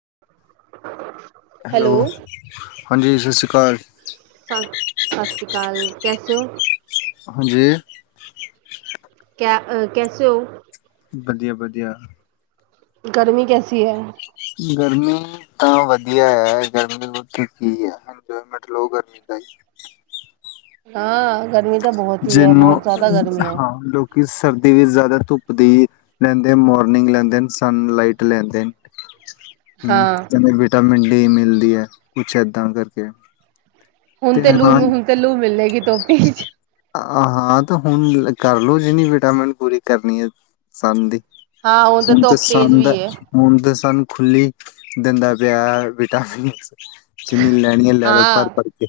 [unintelligible] Hello ਹਾਂਜੀ ਸਤਿ ਸ਼੍ਰੀ ਘਰ ਸ ਸਤਿ ਸ਼੍ਰੀ ਅਕਾਲ ਕੈਸੇ ਹੋ। ਹਾਂਜੀ ਕਿਆ ਕੈਸੇ ਹੋ? ਵਧੀਆ-ਵਧੀਆ। ਗਰਮੀ ਕੈਸੀ ਹੈ। ਗਰਮੀ ਤਾਂ ਵਧੀਆ ਹੈ ਗਰਮੀ [unintelligible] ਕਿ ਆ ਇੰਜੋਮੈਂਟ ਲੋ ਗਰਮੀ ਦਾ ਹੀ। ਹਾਂ ਗਰਮੀ ਤਾਂ ਬਹੁਤ ਹੀ ਹੈ ਜਿਹਨੂੰ ਬਹੁਤ ਜ਼ਿਆਦਾ ਗਰਮੀ ਹੈ ਹਾਂ ਲੋਕੀ ਸਰਦੀ ਵੀ ਜ਼ਿਆਦਾ ਧੁੱਪ ਦੀ ਲੈਂਦੇ ਮੋਰਨਿੰਗ ਲੈਂਦੇ ਸਨ ਲਾਈਟ ਲੈਂਦੇ। ਹਮ ਹਾਂ ਕਹਿੰਦੇ ਵਿਟਾਮਿੰਨ ਡ ਮਿਲਦੀ ਹੈ ਕੁਛ ਇਦਾਂ ਕਰਕੇ। ਹੁਣ ਤੇ ਲੂ ਹੁਣ ਤੇ ਲੂ ਮਿਲਲੇਗੀ ਧੁੱਪ ਇਹ ਹਾਂ ਤੇ ਹੁਣ ਕਰ ਲਓ ਜਿਨੀ ਵਿਟਾਮਿਨ ਪੂਰੀ ਕਰਨੀ ਹੈ ਸਨ ਦੀ। ਹਾਂ ਤਾਂ ਹੁਣ ਤੇ ਧੁੱਪ ਤੇਜ਼ ਸਨ ਦਾ ਵੀ ਹੈ ਹੁਣ ਤੇ ਸਨ ਖੁੀ ਦੰਦਾ ਪਿਆਹ ਵਿਟਾਮਿਨ ਚਿੰਨੀ ਲੈਣੀ ਆ ਲੈ ਲਓ ਹਾਂ ਭਰ ਭੜ ਕੇ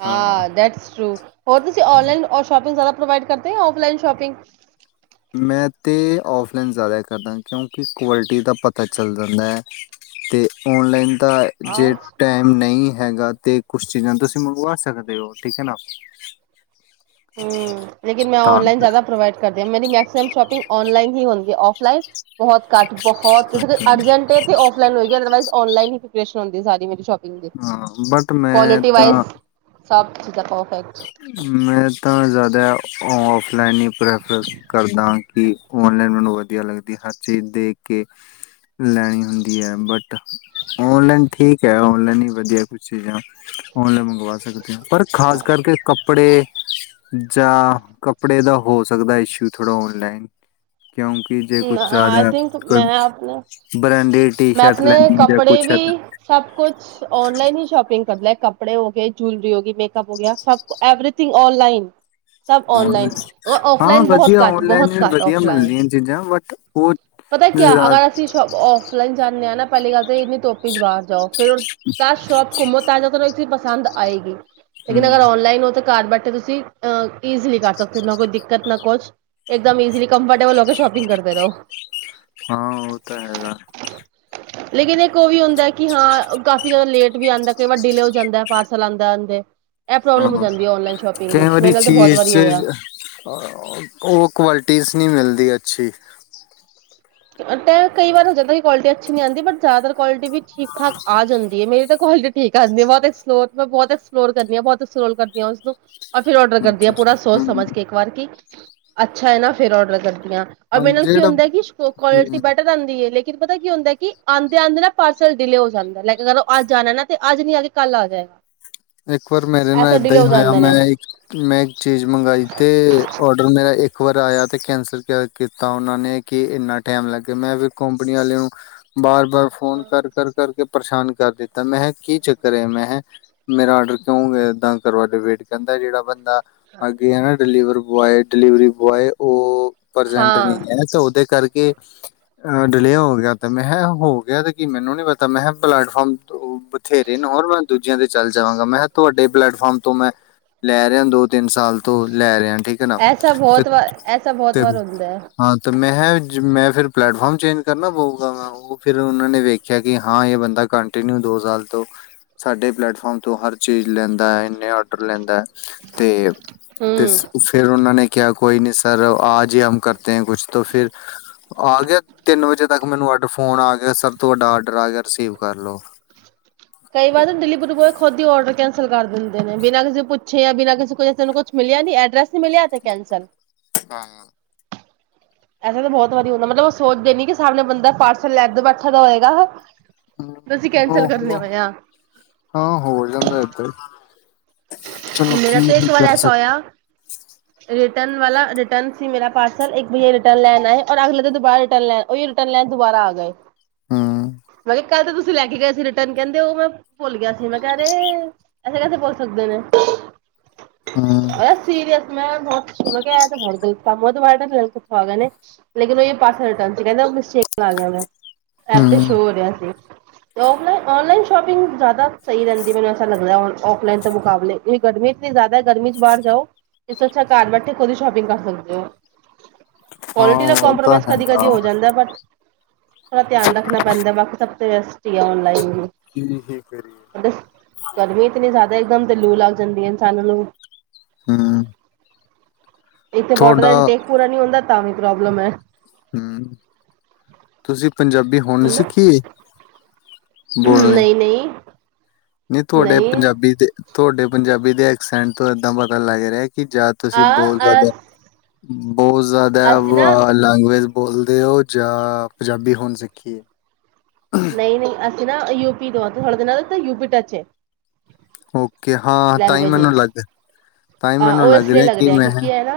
ਹਾਂ ਦੈਟਸ ਟੂ ਹੋਰ ਤੁਸੀਂ ਔਨਈਨਔਰ ਸ਼ਾਪਿੰਗਾਰਦਾ ਪ੍ਰੋਵਾਈਡ ਕਰਦੇ ਹੈ ਔਫਲਾਈਨ ਸ਼ੋਪਿੰਗ ਮੈਂ ਤਾਂ ਔਫਲਾਈਨ ਜ਼ਿਆਦਾ ਕਰਦਾ ਕਿਉਂਕਿ ਕੁਆਲਿਟੀ ਦਾ ਪਤਾ ਚੱਲ ਜਾਂਦਾ ਹੈ ਅਤੇ ਔਨਲਾਈਨ ਤਾਂ ਜੇ ਆਜ ਟਾਈਮ ਨਹੀਂ ਹੈਗਾ ਤੇ ਕੁਛ ਚੀਜ਼ਾਂ ਤੁਸੀਂ ਮੰਗਵਾ ਸਕਦੇ ਹੋ ਠੀਕ ਹੈ ਨਾ ਹਮ ਲੇਿਨ ਮੈਂ ਤਾਂ ਔਨਲਾਈਨ ਜ਼ਿਆਦਾ ਪ੍ਰੋਵਾਈਡ ਕਰਦੀ ਹਾਂ ਮੇਰੀ ਗੈਕ ਐਮ ਸ਼ੋਪਿੰ ਔਨਲਾਈਨ ਨਹੀਂ ਹੁੰਦੀ ਔਫਲਾਈਨ ਬਹੁਤ ਘੱਟ ਬਹੁਤ ਕਰਕੇ ਅਰਜੈਂਟ ਹੈ ਤੇ ਔਫਲਾਈਨ ਹੋਏਗੀ ਅਦਰਵਾਈਜ਼ ਔਨਈਨ ਹੀ ਪ੍ਰਪਰੇਸ਼ਨ ਹੁੰਦੀ ਸ ਮੇਰੀ ਸ਼ੋਪ ਹਾਂ ਬਟ ਮੈਂ ਤਾਂ ਸਭ ਠੀਕ ਐ ਤੋ, ਮੈਂ ਤਾਂ ਜਾ ਦਾ ਔਫਲਾਈਨ ਹੀ ਪ੍ਰੈਫਰ ਕਰਦਾ ਕਿ ਔਨਲਾਈਨ ਮੈਨੂੰ ਵਧੀਆ ਲੱਗਦੀ ਹਰ ਚੀਜ਼ ਦੇਖ ਕੇ ਲੈਣੀ ਹੁੰਦੀ ਹੈ, ਬਟ ਔਨਲਾਈਨ ਠੀਕ ਹੈ, ਔਨਲਾਈਨ ਹੀ ਵਧੀਆ ਕੁਛ ਚੀਜ਼ਾਂ ਔਨਲਾਈਨ ਮੰਗਵਾ ਸਕਦੇ ਹਾ, ਪਰ ਖਾਸ ਕਰਕੇ ਕੱਪੜੇ ਜਾਂ ਕੱਪੜੇ ਦਾ ਹੋ ਸਕਦਾ ਇਸ਼ੂ ਥੋੜ੍ਹਾ ਔਨਲਾਈਨ ਕਿਉਂਕਿ ਜੇ ਕੁਛ ਆਈ ਜ਼ਿਆਦਾ ਥਿੰਕ ਮੈਂ ਕੋਈ ਆਪਣੇ ਬ੍ਰਾਂਡਡ ਟੀ ਮੈਂ ਸ਼ਰਟ ਆਪਣੇ ਲੈਣੀ ਜਾਂ ਕੱਪੜੇ ਕੁਛ ਏਦਾਂ ਵੀ ਸਭ ਕੁਛ ਔਨਲਾਈਨ ਹੀ ਸ਼ੋਪਿੰਗ ਕਰ ਲਿਆ। ਕੱਪੜੇ ਹੋ ਗਏ ਜੂਲਰੀ ਹੋ ਗਈ ਮੇਕਅਪ ਹੋ ਗਿਆ ਸਭ ਕੁ ਐਵਰੀਥਿੰਗ ਔਨਲਾਈਨ ਸਭ ਔਨਲਾਈਨ ਹਾਂ ਔਫਲਾਈਨ ਬਹੁਤ ਵਧੀਆ ਘੱਟ ਔਨਲਾਈਨ ਬਹੁਤ ਵੀ ਘੱਟ ਵਧੀਆ ਔਫਲਾਈਨ, ਮਿਲਦੀਆਂ ਚੀਜ਼ਾਂ ਬਟ ਉਹ ਪਤਾ ਕਿਆ ਜ਼ਿਆ- ਅਗਰ ਅਸੀਂ ਸੋਪ ਜਾਂਦੇ ਆ ਨਾ ਪਹਿਲੀ ਗੱਲ ਤੇ ਇੰਨੀ ਧੁੱਪ ਚ ਬਾਹਰ ਜਾਓ। ਫੇਰ ਦਸ ਸੋਪ ਘੁੰਮੋ ਤਾ ਜੋ ਤੁਹਾ ਪਸੰਦ ਆਏਗੀ। ਲੇਕਨ ਹਮ ਅਗਰ ਔਨਲਾਈਨ ਹੋ ਤਾਂ, ਘਰ ਬੈਠੇ ਤੁਸੀਂ ਅ ਈਜ਼ਲੀ ਕਰ ਸਕਦੇ ਹੋ, ਨਾ ਕੋਈ ਦਿੱਕਤ ਨਾ ਕੁਛ ਇੱਕਦਮ ਈਜ਼ਲੀ ਕੰਫਰਟੇਬਲ ਹੋਕੇ ਸ਼ੋਪ ਕਰਦੇ ਰਹੋ। ਹਾਂ ਉਹ ਤਾਂ ਹੈਗਾ। ਲੇਕਿਨ ਇੱਕ ਉਹ ਵੀ ਹੁੰਦਾ, ਕਿ ਹਾਂ ਕਾਫੀ ਜ਼ਿਆਦਾ ਲੇਟ ਵੀ ਆਦਾ ਕਈ ਵਾਰ ਡਿਲੇ ਹੋ ਜਾਂਦਾ ਪਾਰਸਲ ਆਦਾ-ਆਦਾ, ਹਾਂ, ਕਈ ਵਾਰੀ ਤਾਂ ਬਹੁਤ ਚੀਜ਼ ਵਾਰੀ ਹੋਇਆ। ਚ ਉਹ ਕੁਆਲਿਟੀਜ਼ ਨਹੀਂ ਮਿਲਦੀ। ਦੀ ਅੱਛੀ, ਤੇ ਕਈ ਵਾਰ ਹੋ ਜਾਂਦਾ ਕਿ ਕੁਆਲਿਟੀ ਅੱਛੀ ਨੀ ਆਦੀ ਬਟ ਜ਼ਿਆਦਾਤਰ ਕੁਆਲਿਟੀ ਵੀ ਠੀਕ ਠਾਕ ਆ ਜਾਂਦੀ ਹੈ ਮੇਰੇ ਤਾਂ, ਕੁਆਂਟਿਟੀ ਠੀਕ ਆਦੀ ਬਹੁਤ ਮੈਂ ਬਹੁਤ ਐਕਸਪਲੋਰ ਕਰਦੀ ਹਾਂ ਬਹੁਤ ਐਕਸਪਲੋਰ ਕਰਦੀ ਹਾਂ, ਉਸਨੂੰ ਔਰ ਫਿਰ ਔਡਰ ਕਰਦੀ ਹਾਂ, ਅੱਛਾ ਅੱਛਾ ਪੂਰਾ ਸੋਚ ਹਮ ਸਮਝ ਹਮ ਕੇ ਇੱਕ ਵਾਰ ਕਿ ਅੱਛਾ ਹੈ, ਨਾ ਫੇਰ ਔਡਰ ਕਰਨਾ। ਹਾਂ ਮੈਨੂੰ ਕੀ ਜਿਹੜਾ ਹੁੰਦਾ ਕਿ ਕੁਆਲਿਟੀ ਹਮ ਬੈਟਰ ਆਂਦੀ ਲੇਕਿਨ ਪਤਾ ਕੀ ਹੁੰਦਾ, ਕਿ ਆਂਦੇ-ਆਂਦੇ ਨਾ ਪਾਰਸਲ ਡਿਲੇ ਹੋ ਜਾਂਦਾ, ਅਗਰ ਉਹ ਅੱਜ ਜਾਣਾ ਨਾ ਤੇ ਅੱਜ ਨੀ ਆ ਕੇ ਕੱਲ ਆ ਜਾਏਗਾ। ਇੱਕ ਵਾਰ ਮੇਰੇ ਨਾਲ ਐਸਾ ਏਦਾਂ ਡਿਲੇ ਹੀ ਹੋ ਹੋਇਆ ਜਾਂਦੇ ਮੈਂ ਨੇ ਮੈਂ ਇੱਕ ਚੀਜ਼ ਮੰਗਈ ਤੇ ਔਡਰ ਮੈਂ ਇ ਇਕ ਵਾਰ ਆਇਆ ਤੇ ਕੈਂਸਲ ਕੀਤਾ, ਉਹਨਾਂ ਨੇ ਕਿ ਇੰਨਾ ਟਾਈਮ ਲੱਗ ਗਿਆ ਮੈਂ ਫਿਰ ਕੰਪਨੀ ਆਲੇ ਨੂੰ ਵਾਰ ਵਾਰ ਫੋਨ ਕਰ-ਕਰ-ਕਰ। ਕੇ ਪਰੇਸ਼ਾਨ ਕਰ ਦਿੱਤਾ, ਮੈਂਹ ਕੀ ਚੱਕਰ ਹੈ ਮੈਂਹ ਮੇਰਾ ਆਰਡਰ ਕਿਉਂ ਏਦਾਂ ਕਰਵਾ ਡਿਵੇਟ ਕਰਦਾ ਜਿਹੜਾ ਬੰਦਾ ਅੱਗੇ ਐ ਨਾ ਡਲੀਵਰ ਬੋਆਏ ਡਿਲੀਵਰੀ ਬੋਆਏ ਉਹ ਪ੍ਰਜੈਂਟ ਹਾਂ ਨਹੀਂ ਹੈ, ਤਾਂ ਉਹਦੇ ਕਰ ਕੇ ਡਿਲੇ ਹੋ ਗਿਆ ਤੇ ਮੈਂ ਕਿਹਾ ਹੋ ਗਿਆ ਤੇ ਕੀ ਮੈਨੂੰ ਨੀ ਪਤਾ ਮੈਂ ਕਿਹਾ ਪਲੇਟਫਾਰਮ ਬਥੇਰੇ ਨੇ ਹੋਰ [inaudible] ਜਾਂਦੇ ਚੱਲ ਜਾਵਾਂਗਾ ਮੈਂ ਕਿਹਾ ਤੁਹਾਡੇ ਪਲੇੈਟਫਾਰਮ ਤੋਂ ਮੈਂ ਲੈ ਰਿਹਾ ਦੋ ਤਿੰਨ ਸਾਲ ਤੋਂ ਲੈ ਰਿਹਾ ਠੀਕ ਹੈ ਨਾ ਐਸਾ ਤੇ ਬਹੁਤ ਵਾਰ ਐਸਾ ਬਹੁਤ ਤੇ ਵਾਰ ਹੁੰਦਾ ਹੈ। ਹਾਂ ਤੇ ਮੈਂ ਮੈਂ ਫਿਰ ਪਲੈਟਫਾਰਮ ਚੇਂਜ ਕਰਨਾ ਪਊਗਾ ਵਾ ਉਹ ਫਿਰ ਉਹਨਾਂ ਨੇ ਵੇਖਿਆ ਕਿ ਹਾਂ ਇਹ ਬੰਦਾ ਕੰਟੀਨਿਊ ਦੋ ਸਾਲ ਤੋਂ ਸਾਡੇ ਪਲੈਟ ਫਾਰਮ ਤੋਂ ਹਰ ਚੀਜ਼ ਲੈਂਦਾ ਇੰਨੇ ਔਡਰ ਲੈਂਦਾ। ਤੇ ਤੇ ਹੂੰ ਫੇਰ ਉਹਨਾਂ ਨੇ ਕਿਆ ਕੋਈ ਨ ਸਰ ਆਜ ਹੀ ਹਮ ਕਰ ਤੇ ਕੁਛ ਤੋ ਫਿਰ ਆ ਗਿਆ ਤਿੰਨ ਵਜੇ ਤੱਕ ਮੈਨੂੰ ਅੱਡ ਫੋਨ ਆ ਗਿਆ, ਸਭ ਤੋਂ ਵੱਡਾ ਆਡਰ ਆ ਗਿਆ ਰਿਸੀਵ ਕਰ ਲਓ। ਕਈ ਵਾਰ ਦਿੱਲੀਪੁਰ ਬੋਲ ਖੁਦ ਦੀ ਔਡਰ ਕੈਂ ਕੈਂਸਲ ਕਰ ਦਿੰਦੇ ਨੇ ਬਿਨਾਂ ਕਿਸੇ ਪੁੱਛੇ ਬਿਨਾਂ ਕਿਸੇ ਕੁਛ ਮਿਲਿਆ ਨੀ ਐਡਰਸ ਨੀ ਮਿਲਿਆ ਕੈਂਸਲ। ਆਹ ਐਸਾ ਤਾਂ ਬਹੁਤ ਵਾਰੀ ਹੁੰਦਾ ਮਤਲਬ ਉਹ ਸੋਚਦੇ ਨ ਕਿ ਸਾਹਮਣੇ ਬੰਦਾ ਪਾਰਸਲ ਲੈ ਦ ਬੈਠਾ ਦਾ ਹੋਏਗਾ। ਤੁਸੀਂ ਕੈਂਸਲ ਕਰਨੇ ਹ ਹੋਏ ਆ ਹਾਂ ਹੋ ਜਾਂਦਾ ਆਹ ਤੇ ਮੇਰਾ ਤੇ ਇੱਕ ਵਾਰ ਐਸਾ ਸਕ ਹੋਇਆ ਰੇ ਰਿਟਰਨ ਵਾਲਾ ਰਿਟਰਨ ਸੀ ਮੇਰਾ ਪਾਰਸਲ ਇੱਕ ਬਈਆ ਰਿਟਰਨ ਲੈਣ ਆਇਆ, ਔਰ ਅਗਲੇ ਦਿਨ ਦੁਬਾਰਾ ਰਿਟਰਨ ਲੈਣ ਉਹੀਓ ਰਿਟਰਨ ਲੈਣ ਦੁਬਾਰਾ ਆ ਗਏ। ਹੂੰ ਮੈਂ ਕੱਲ ਤੇ ਤੁਸੀਂ ਲੈ ਕੇ ਗਏ ਸੀ ਰਿਟਰਨ ਕਹਿੰਦੇ ਉਹ ਮੈਂ ਭੁੱਲ ਗਿਆ ਸੀ ਮੈਂ ਕਹਿ ਰਹੇ ਐੇ ਕੈਸੇ ਭੱਲ ਸਕਦੇ ਨੇ ਹੂੰ ਅ ਸੀਰੀਅਸ ਮੈਂ ਸੁ ਕਿਹਾ ਬਤ ਗਲਪ ਮੈਂ ਬ ਲੈੱਥ ਗ ਨੇ ਲੇਕਨ ਉਹਹੀ ਪਾਸੇ ਰਿਟਨ ਸੀ ਕਹਿੰ ਮਿਸੇਕ ਲਗ ਗਿਆ ਮੈਂ ਐਪ ਤੇ ਹੂੰ ਸ਼ੋਅ ਰਿਹਾ ਸੀ ਤੇ ਫਲਾਈਨ ਔਨਲਾਈਨ ਸ਼ੋਪਿੰਗ ਜ਼ਿਆਦਾ ਸਹੀ ਰਹਿੰਦੀ ਮੈਨੂੰ ਐਾ ਲੱਗਦਾ ਔਫਲਾਈਨ ਮੁਕਾਬਲੇ ਤੁਂ ਗਰਮੀ ਇਤਨੀ ਜ਼ਿਆਦਾ ਹੈ ਗਰਮੀ ਚ ਬਾਹਰ ਜਾਓ ਜ ਅੱਛਾ ਘਰ ਬੈਠੇ ਖੁਦ ਹੀ ਸ਼ੋਪਿੰਗ ਕਰ ਸਕਦੇ ਹੋ ਹਾਂ ਕੁਆਲਿਟੀ ਦਾ ਉਹ ਤਾਂ ਕੰਪ੍ਰੋਮਾਈਜ਼ ਕਦੀ ਹੈਗਾ ਕਦੀ ਹੋ ਵਾ ਜਾਂਦਾ ਬਟ ਥੋੜ੍ਹਾ ਧਿਆਨ ਰੱਖਣਾ ਪੈਂਦਾ ਬਾਕੀ ਸਭ ਸਟੀ ਔਨਲਾਈਨ ਕੀ ਹੀ ਕਰੀਏ। ੱਸ ਗਰਮੀ ਇਤਨੀ ਜ਼ਿਆਦਾ ਇੱਕਦਮ ਦਲਿ ਲੱਗ ਜਾਂਦੀ ਹੈ ਇਨ ਸਾਨ ਨੂੰ ਹਮ ਇੱਥੇ ਬੋਡਰ ਦਾ ਇਨਟੇਕ ਪੂ ਨੀ ਹੁੰਦਾ ਤਾਂ ਵੀ ਪ੍ਰੋਬਲਮ ਹੈ ਹਮ ਤੁਸੀਂ ਪੰਜਾਬੀ ਹੋੁਣ ਸਿੱਖੀਏ ਹੂ ਨਹੀਂ ਨਹੀਂ ਨਹੀਂ ਤੁਆਡੇ ਪੰਜਾਬੀ ਦੇ ।ਤੁਆਡੇ- ਪੰਜਾਬੀ ਦੇ ਐਕਸੈਂਟ ਤੋਂ ਇੱਦਾਂ ਪਤਾ ਲੱਗ ਰਿਆ- ਕਿ ਜਾ ਤੁਸੀਂ ਬਹੁਤ ਆ ਜ਼ਿਆਦਾ- ਉਹ ਜ਼ਾਦਾ ਅਸੀਂ ਨਾ ਵ ਲੈਂਗੁਏਜ- ਬੋਲਦੇ ਓ ਜਾਂ ਪਜਾਬੀ ਹੋਣ ਸਿੱਖੀ ਏ। ਨਹੀਂ ਨਹੀਂ ਅਸੀਂ ਅਸੀ ਨਾ ਯੂ ਪੀ ਤੋਂ ਥੋੜਾ ਜਿਹਾ ਨਾ ਯੂ ਪੀ ਟਚੇ ਏ। ਓਕੇ ਹਾਂ ਤਾਂਹੀ ਮੈਨੂੰ ਲੱਗ -ਤਾਂਈ ਅ ਮੈਨੂੰ ਉਹ ਲੱਗ ਇਸ ਲਈ ਰਿਹਾ ਕਿ ਮੈਂ- ਕਿਉਂਕਿ ਹੈ ਨਾ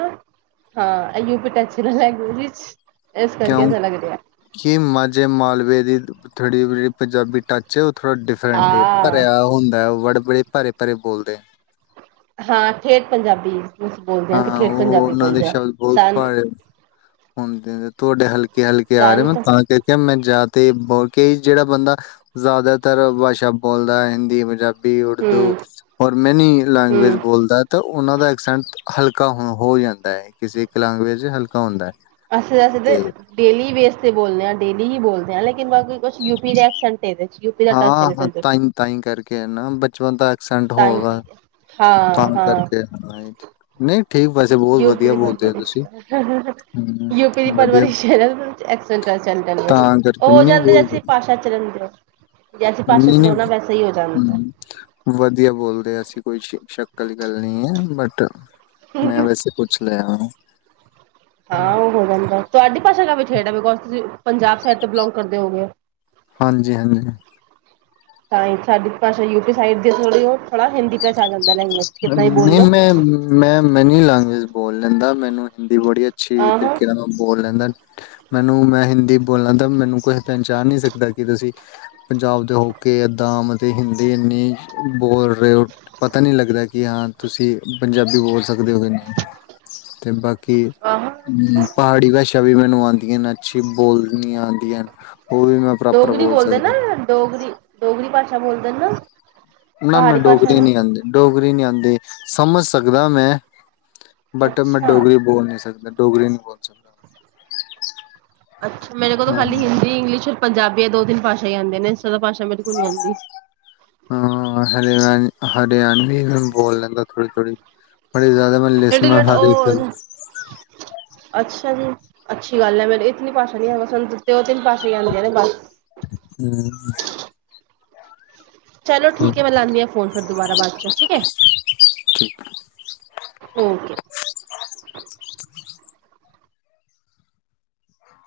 ਹਾਂ ਐ ਯੂ ਪੀ ਟੱਚ ਏ ਨਾ ਲੈਂਗੁਏਜ'ਚ ਕਿਉਂ-ਕਿ ਮਾਝੇ ਮਾਲਵੇ ਦੀ- ਬੜੀ ਬੜੀ ਪੰਜਾਬੀ ਟੱਚ ਥੋੜ੍ਹਾ ਡਿਫਰੈਂਟ ਏ। ਹਾਂ ਭਰਿਆ ਹੁੰਦਾ ਵਰਡ ਬੜੇ ਭਾਰੇ -ਭਾਰੇ ਬੋਲਦੇ। ਹਾਂ ਠੇਠ ਪੰਜਾਬੀ ਅਸੀਂ ਬੋਲਦੇ ਕਿ ਹਾਂ ਠੇਠ ਉਹ ਪੰਜਾਬੀ ਉਹਨਾਂ ਦੇ ਬੋਲਦੇ ਹਾਂ ਸ਼ਬਦ ਬਹੁਤ ਸਨ ਭਾ- ਤੁਹਾਡੇ ਹਲਕੇ ਹਲਕੇ ਆ ਰੇ ਨੇ ਮੈ ਸੰਤ ਤਾਂ ਤੇ ਕਿਆ ਮੈਂ ਜਾਦਾ- ਤੇ ਬ ਕਈ ਜੇੜਾ ਬੰਦਾ ।ਜ਼ਿਆਦਾਤਰ ਵਾਸ਼ਾ ਬੋਲਦਾ ਏ ਹਿੰਦੀ, ਪੰਜਾਬੀ ਹਿੰਦੀ, ਉਰਦੂ ਹਮ ਹੋਰ ਮੈਨੀ ਲੈਂਗੁਏਜ ਹਮ ਬੋਲਦਾ ਤੇ ਉਹਨਾਂ ਦਾ ਐਕਸੈਂਟ ਹਲਕਾ ਹ ਹੋ ਜਾਂਦਾ ਐ। ਕਿਸੇ ਇੱਕ ਲੈਂਗੁਏਜ' ਚ ਹਲਕਾ ਹੁੰਦਾ ਐ। ਅਸੀਂ ਏਸੇ ਤੇ ਡੇਲੀ ਵੇਸ ਤੇ ਬੋਲਦੇ ਆਂ ਡੇਲੀ ਈ ਬੋਲਦੇ ਆ ਲੇਕਿਨ ਬਾਕੀ ਕੁਛ ਯੂਪੀ ਰੈ ਕੇ ਸੈਂਟਰ ਹਾਂ ਹਾਂ ਤਾਈਂ ਤਾਈਂ ਕਰਕੇ ਐ ਨਾ ਬਚਪਨ ਦਾ ਐਕਸੈਂਟ ਤਾਂ ਹੀ ਹੋਗਾ ਕਰਕੇ ਹਾਂ ਤਾਮ ਹਾਂ ਕਰਕੇ -ਨਹੀਂ ਠੀਕ ਵੈਸੇ ਬਹੁਤ ਯੂਪੀ ਵਧੀਆ ਦੀ ਭਾਸ਼ਾ ਬੋਲਦੇ ਹੋ ਤੁਸੀਂ ਵਿਚ ਹਾਂ ਹਾਂ ਹੇ-ਯੂਪੀ ਦੀ ਹੂੰ ਵਧੀਆ ਪਰਵਰਿਸ਼ ਹੈਣਾ'ਚ ਏਸ ਸੰਟੈਂਸ ਵਿਚ ਤਾਂ ਹੋ ਕਰਕੇ ਜਾਂਦੇ ਸੀਂ ਭਾਸ਼ਾ 'ਚ ਰੋਂਦੇ ਆਂ। ਜੈਸੀ ਭਾਸ਼ਾ ਨੀ ਨੀ ਜਾਂਦਾ ਹੂੰ। ਵਧੀਆ ਬੋਲਦੇ ਅਸੀਂ ਕੋਈ ਸ਼ੱਕ ਅਲੀ ਗੱਲ ਨਈ ਐ। ਬਟ ਟ ਮੈਂ ਵੈਸੇ ਪੁੱਛ ਲਿਆ ਊ। ਆਹੋ ਹੋ ਜਾਦਾ ਤੁਹਾਡੀ ਭਾਸ਼ਾ 'ਚ ਛੇਡਾ ਵੀ ਕੋੋਸ ਤੁਸੀਂ ਪੰਜਾਬ ਸ਼ਹਿਰ ਤੋਂ ਬਿਲੋਂਗ ਕਰਦੇ ਹੋ ਗੇ। ਹਾਂਜੀ ਹਾਂਜੀ ਤਾਂ ਹੀ ਸਾਡੀ ਭਾਸ਼ਾ ਯੂਪੀ ਸਾਈਡ ਦੇ ਥ ਥੋੜਾ ਹਿੰਦੀ ਟੱਚ ਆ ਜਾਂਦਾ ਲੈਂਗੁਏਜ ਕਿਤਨਾ ਹੀ ਬੋਲ ਨਹੀਂ ਲੋ ਮੈਂ ਮੈਂ ਮੈਂ ਨਹੀਂ ਲਾਗੀ ਬੋਲਣ ਦਾ ਮੈਨੂੰ ਹਿੰਦੀ ਬੜੀ ਅੱਛੀ ਆਹਾਂ ਤਰੀਕੇ ਨਾਲ ਬੋਲ ਲੈਂਦਾ ਮੈਨੂੰ ਮੈਂ ਹਿੰਦੀ ਬੋਲਣ ਤਾਂ ਮੈਨੂੰ ਕੋਈ ਪਹਿਚਾਣ ਨਹੀਂ ਸਕਦਾ ਕਿ ਤੁਸੀਂ ਪੰਜਾਬ ਦੇ ਹੋ ਕੇ ਏਦਾਂ ਮਤਲਬ ਹਿੰਦੀ ਇੰਨੀ ਬੋਲ ਰਹੇ ਹੋ ਪਤਾ ਨਹੀਂ ਲੱਗਦਾ ਕਿ ਹਾਂ ਤੁਸੀਂ ਪੰਜਾਬੀ ਬੋਲ ਸਕਦੇ ਹੋਗੇ ਅਤੇ ਬਾਕੀ ਕਿ ਆਹਾਂ ਹ ਪਹਾੜੀ ਭਾਸ਼ਾ ਵੀ ਮੈਨੂੰ ਆਂਦੀ ਅੱਛੀ ਬੋਲਦੀਆਂ ਆਉਂਦੀਆਂ ਉਹ ਵੀ ਮੈਂ ਪ੍ਰੋਪਰ ਡੋਗਰੀ ਬੋਲ ਬੋਲਦੇ ਨਾ ਸਕਦਾ ਡੋਗਰੀ ਡੋਗਰੀ ਭਾਸ਼ਾ ਬੋਲਦੇ ਨਾ ਨਾ ਨਾ ਪਹਾੜੀ ਭਾਸ਼ਾ ਡੋਗਰੀ ਨੂੰ ਨਹੀਂ ਆਉਂਦੀ ਡੋਗਰੀ ਨੀ ਆਉਂਦੀ ਸਮਝ ਸਕਦਾ ਮੈਂ ਬਟ ਮੈਂ ਅੱਛਾ ਡੋਗਰੀ ਬੋਲ ਨੀ ਸਕਦਾ। ਡੋਗਰੀ ਨਹੀਂ ਬੋਲ ਸਕਦਾ ਉਹ ਅੱਛਾ ਮੇਰੇ ਕੋਲੋਂ ਖਾਲੀ ਹਿੰਦੀ ਇੰਗਲਿਸ਼ ਪੰਜਾਬੀ ਦੇ ਦੋ ਤਿੰਨ ਭਾਸ਼ਾ ਹੀ ਆਂਦੇ ਨੇ ਤੋਂ ਜ਼ਿਆਦਾ ਭਾਸ਼ਾ ਮੇਰੇ ਕੋਲ ਨੀ ਆਂਦੀ ਹਾਂ ਹਰੇ ਰ ਹਰਿਆਣਵੀ ਬੋਲ ਲੈਂਦਾ ਥੋੜ੍ਹੀ ਥੋੜ੍ਹੀ ਬੜੀ ਜ਼ਿਆਦਾ ਮੈਂ ਲਿਸਮ ਲਿਟਲ ਬਿਟ ਹਾਰੀ ਉਹ ਅੱਛਾ ਜੀ ਅੱਛੀ ਗੱਲ ਹੈ ਮੇ ਇਹ ਤਿੰਨੀ ਭਾਸ਼ਾ ਨੀ ਹੈ ਉਹ ਤਿੰਨ ਭਾਸ਼ਾ ਹੀ ਆਉਂਦੀਆਂ ਨੇ ਬਸ ਹਮ ਚਲੋ ਠੀਕ ਹੈ ਫੈਂ ਲੈਂਦੀ ਹਾਂ ਫੋਨ ਫਿਰ ਦੁਬਾਰਾ ਬਾਅਦ ਚ ਠੀਕ ਹੈ ਠੀਕ ਓਕੇ